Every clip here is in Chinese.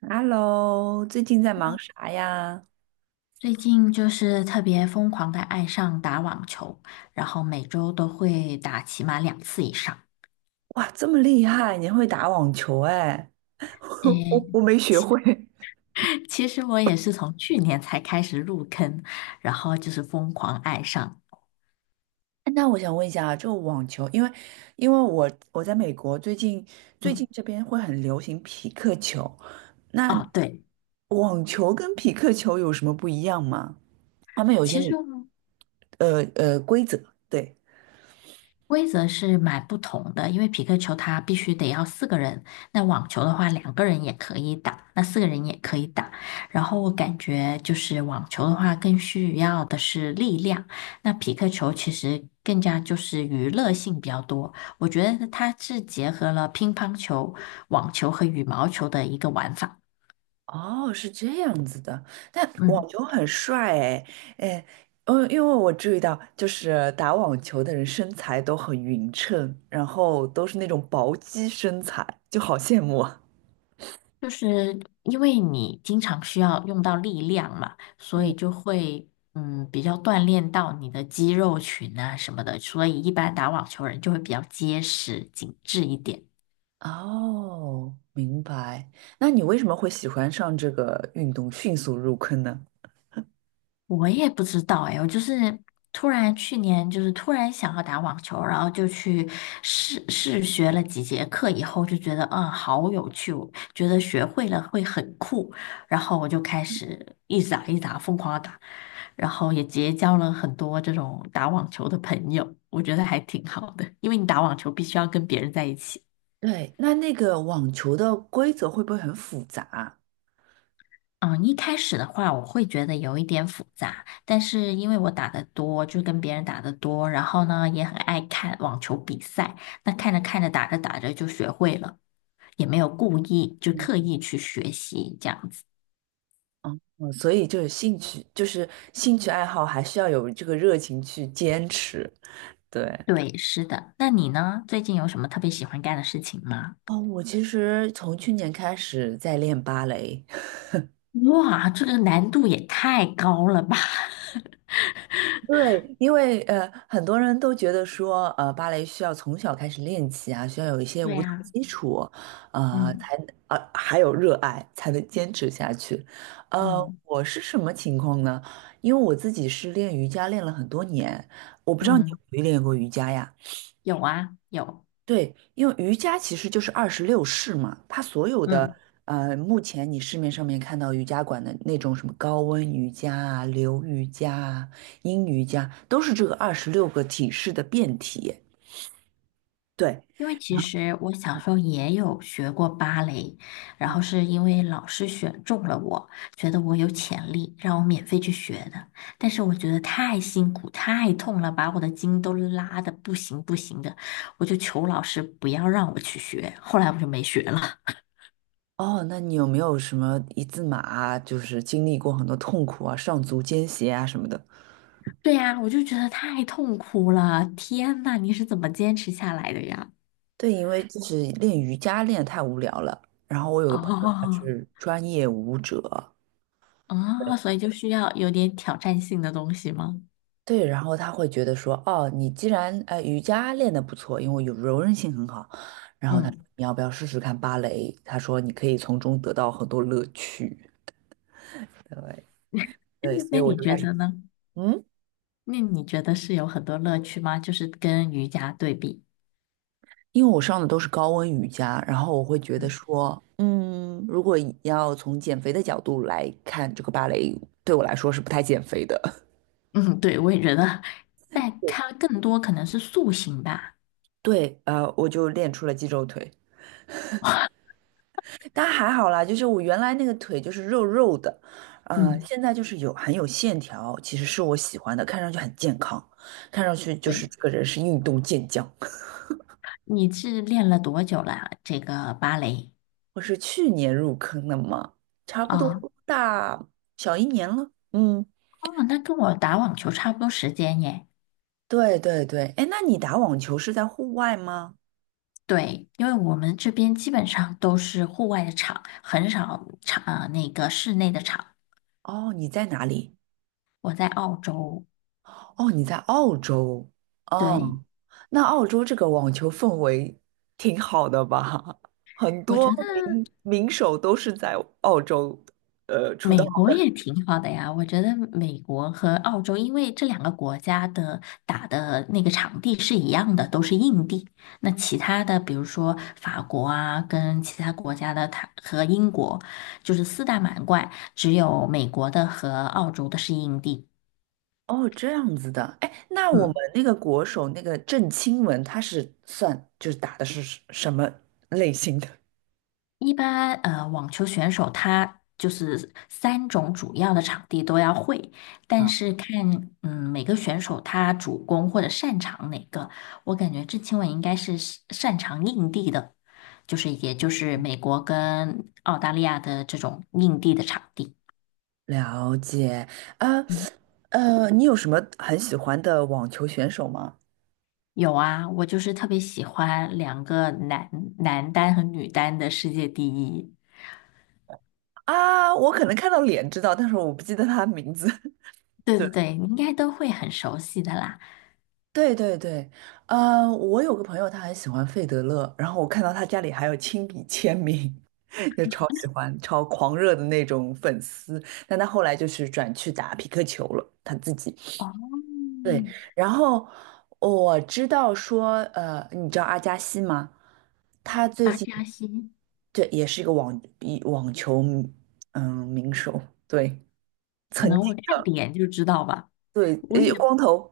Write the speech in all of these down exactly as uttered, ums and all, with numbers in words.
Hello，最近在忙啥呀？最近就是特别疯狂的爱上打网球，然后每周都会打起码两次以上。哇，这么厉害，你会打网球哎？我诶，我我没学会。其实我也是从去年才开始入坑，然后就是疯狂爱上。哎那我想问一下啊，就网球，因为因为我我在美国，最近最近嗯，这边会很流行匹克球，那哦，对，网球跟匹克球有什么不一样吗？他们有一些其实我呃呃规则，对。规则是蛮不同的，因为匹克球它必须得要四个人，那网球的话两个人也可以打，那四个人也可以打。然后我感觉就是网球的话更需要的是力量，那匹克球其实更加就是娱乐性比较多。我觉得它是结合了乒乓球、网球和羽毛球的一个玩法。哦，是这样子的，但网嗯。球很帅哎，哎，嗯，因为我注意到，就是打网球的人身材都很匀称，然后都是那种薄肌身材，就好羡慕啊。就是因为你经常需要用到力量嘛，所嗯，以就会嗯比较锻炼到你的肌肉群啊什么的，所以一般打网球人就会比较结实紧致一点。哦，明白。那你为什么会喜欢上这个运动，迅速入坑呢？我也不知道哎，我就是突然去年就是突然想要打网球，然后就去试试学了几节课以后，就觉得嗯好有趣，我觉得学会了会很酷，然后我就开始一直打一直打疯狂的打，然后也结交了很多这种打网球的朋友，我觉得还挺好的，因为你打网球必须要跟别人在一起。对，那那个网球的规则会不会很复杂？嗯，一开始的话，我会觉得有一点复杂，但是因为我打的多，就跟别人打的多，然后呢，也很爱看网球比赛，那看着看着，打着打着就学会了，也没有故意，就刻嗯，意去学习这样子。嗯所以就是兴趣，就是兴趣爱好，还需要有这个热情去坚持。对。对，是的。那你呢？最近有什么特别喜欢干的事情吗？哦，我其实从去年开始在练芭蕾，哇，这个难度也太高了吧！对，因为呃，很多人都觉得说，呃，芭蕾需要从小开始练起啊，需要有一 些对舞蹈呀，基础，呃，嗯才呃还有热爱才能坚持下去。呃，嗯我是什么情况呢？因为我自己是练瑜伽练了很多年，我不知道你有嗯，没有练过瑜伽呀？有啊，有，对，因为瑜伽其实就是二十六式嘛，它所有的嗯。呃，目前你市面上面看到瑜伽馆的那种什么高温瑜伽啊、流瑜伽啊、阴瑜伽，都是这个二十六个体式的变体。对，因为其实我小时候也有学过芭蕾，然后是因为老师选中了我，觉得我有潜力，让我免费去学的。但是我觉得太辛苦、太痛了，把我的筋都拉的不行不行的，我就求老师不要让我去学。后来我就没学了。哦，那你有没有什么一字马啊，就是经历过很多痛苦啊、上足尖鞋啊什么的？对呀，我就觉得太痛苦了。天呐，你是怎么坚持下来的呀？对，因为就是练瑜伽练得太无聊了，然后我有个朋友他哦，是专业舞者。哦，所以就需要有点挑战性的东西吗？对，然后他会觉得说，哦，你既然呃瑜伽练得不错，因为有柔韧性很好，然后他说嗯，你要不要试试看芭蕾？他说你可以从中得到很多乐趣。对对，所那以我你就开觉始，得呢？嗯，那你觉得是有很多乐趣吗？就是跟瑜伽对比，因为我上的都是高温瑜伽，然后我会觉得嗯说，嗯，如果以要从减肥的角度来看，这个芭蕾对我来说是不太减肥的。嗯，对，我也觉得，但它更多可能是塑形吧。对，呃，我就练出了肌肉腿。但还好啦，就是我原来那个腿就是肉肉的，呃，嗯，现在就是有很有线条，其实是我喜欢的，看上去很健康，看上去就是对，这个人是运动健将。你是练了多久了？这个芭蕾？我是去年入坑的嘛，差不多哦大小一年了。嗯，哦，那跟我打网球差不多时间耶。对对对，哎，那你打网球是在户外吗？对，因为我们这边基本上都是户外的场，很少场，呃，那个室内的场。哦，你在哪里？我在澳洲，哦，你在澳洲，对，哦，那澳洲这个网球氛围挺好的吧？很我多觉得。名名手都是在澳洲呃出道。美国也挺好的呀，我觉得美国和澳洲，因为这两个国家的打的那个场地是一样的，都是硬地。那其他的，比如说法国啊，跟其他国家的它和英国，就是四大满贯，只有美国的和澳洲的是硬地。哦，这样子的，哎，那我们嗯。那个国手那个郑钦文，他是算就是打的是什什么类型的？一般呃，网球选手他就是三种主要的场地都要会，啊， 但是看嗯每个选手他主攻或者擅长哪个，我感觉郑钦文应该是擅擅长硬地的，就是也就是美国跟澳大利亚的这种硬地的场地。了解，啊，嗯呃，你有什么很喜欢的网球选手吗？有啊，我就是特别喜欢两个男男单和女单的世界第一。啊，我可能看到脸知道，但是我不记得他的名字。对对。对对，你应该都会很熟悉的啦。对对对，呃，我有个朋友他很喜欢费德勒，然后我看到他家里还有亲笔签名，就超喜欢、超狂热的那种粉丝。但他后来就是转去打匹克球了，他自己。哦，对，然后我知道说，呃，你知道阿加西吗？他最巴近加西。这也是一个网一网球嗯名手，对，可曾能我经看脸就知道吧。对，我也呃光头，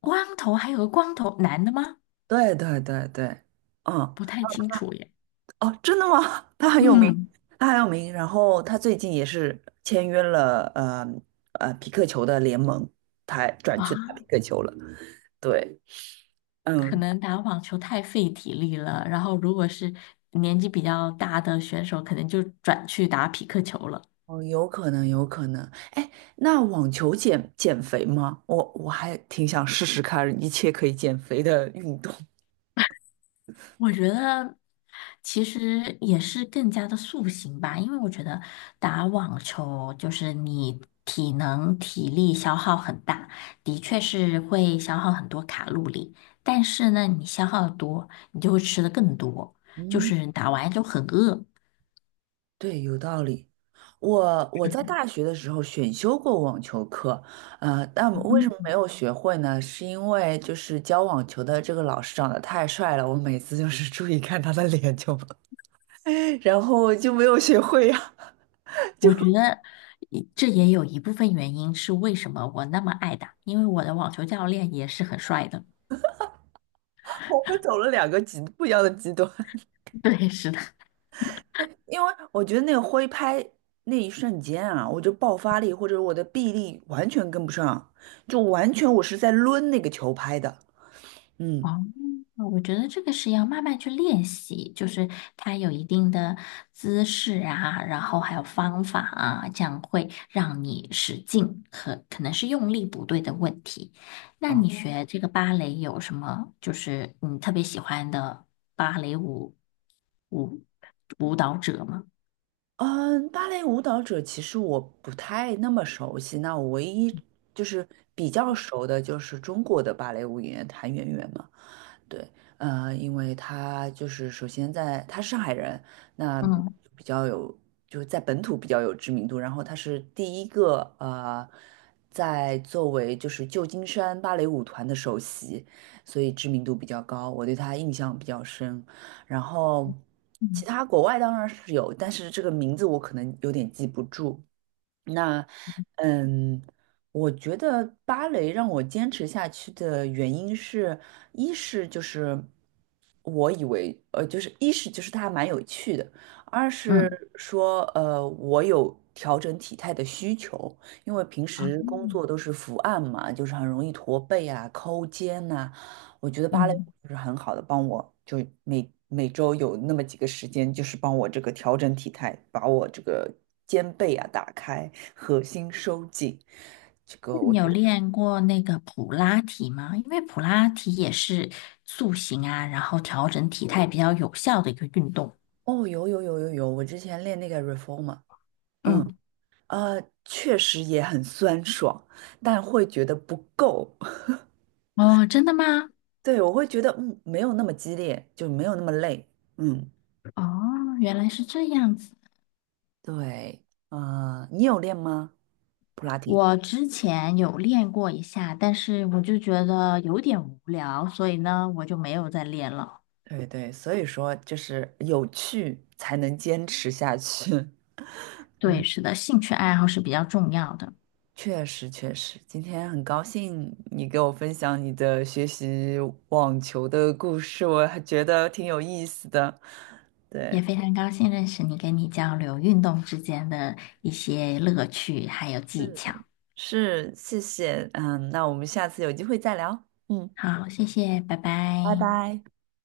光头，还有个光头男的吗？对对对对，嗯。不太清楚耶。哦，真的吗？他很有名，嗯，他很有名。然后他最近也是签约了，呃呃，匹克球的联盟，他转去打匹啊，克球了。对，可嗯，能打网球太费体力了，然后如果是年纪比较大的选手，可能就转去打匹克球了。哦，有可能，有可能。哎，那网球减减肥吗？我我还挺想试试看一切可以减肥的运动。我觉得其实也是更加的塑形吧，因为我觉得打网球就是你体能体力消耗很大，的确是会消耗很多卡路里，但是呢，你消耗得多，你就会吃的更多，就嗯，是打完就很饿。对，有道理。我我在大学的时候选修过网球课，呃，但我为什么没嗯有学会呢？是因为就是教网球的这个老师长得太帅了，我每次就是 注意看他的脸就，然后就没有学会呀、我觉得一这也有一部分原因是为什么我那么爱打，因为我的网球教练也是很帅的。我们走了两个极不一样的极端，对，是的。因为我觉得那个挥拍那一瞬间啊，我就爆发力或者我的臂力完全跟不上，就完全我是在抡那个球拍的，嗯。哦，我觉得这个是要慢慢去练习，就是它有一定的姿势啊，然后还有方法啊，这样会让你使劲，可可能是用力不对的问题。那你嗯学这个芭蕾有什么，就是你特别喜欢的芭蕾舞舞舞蹈者吗？嗯，芭蕾舞蹈者其实我不太那么熟悉，那我唯一就是比较熟的就是中国的芭蕾舞演员谭元元嘛。对，呃，因为他就是首先在他是上海人，那嗯比较有就是在本土比较有知名度，然后他是第一个呃，在作为就是旧金山芭蕾舞团的首席，所以知名度比较高，我对他印象比较深。然后其嗯他国外当然是有，但是这个名字我可能有点记不住。那，嗯，我觉得芭蕾让我坚持下去的原因是，一是就是我以为，呃，就是一是就是它蛮有趣的，二是嗯说，呃，我有调整体态的需求，因为平时工嗯。作都是伏案嘛，就是很容易驼背啊、抠肩呐、我觉得芭蕾舞嗯就是很好的帮我，就每每周有那么几个时间，就是帮我这个调整体态，把我这个肩背啊打开，核心收紧。这那个我你觉有得，练过那个普拉提吗？因为普拉提也是塑形啊，然后调整体态比较有效的一个运动。哦，有有有有有，我之前练那个 reformer，嗯，嗯，呃，确实也很酸爽，但会觉得不够。哦，真的吗？对，我会觉得，嗯，没有那么激烈，就没有那么累。嗯，哦，原来是这样子。对，呃，你有练吗？普拉提？我之前有练过一下，但是我就觉得有点无聊，所以呢，我就没有再练了。对对，所以说就是有趣才能坚持下去。对，是的，兴趣爱好是比较重要的。确实确实，今天很高兴你给我分享你的学习网球的故事，我还觉得挺有意思的。也对，非常高兴认识你，跟你交流运动之间的一些乐趣还有技巧。是，谢谢，嗯，那我们下次有机会再聊，嗯，好，谢谢，拜拜拜。拜。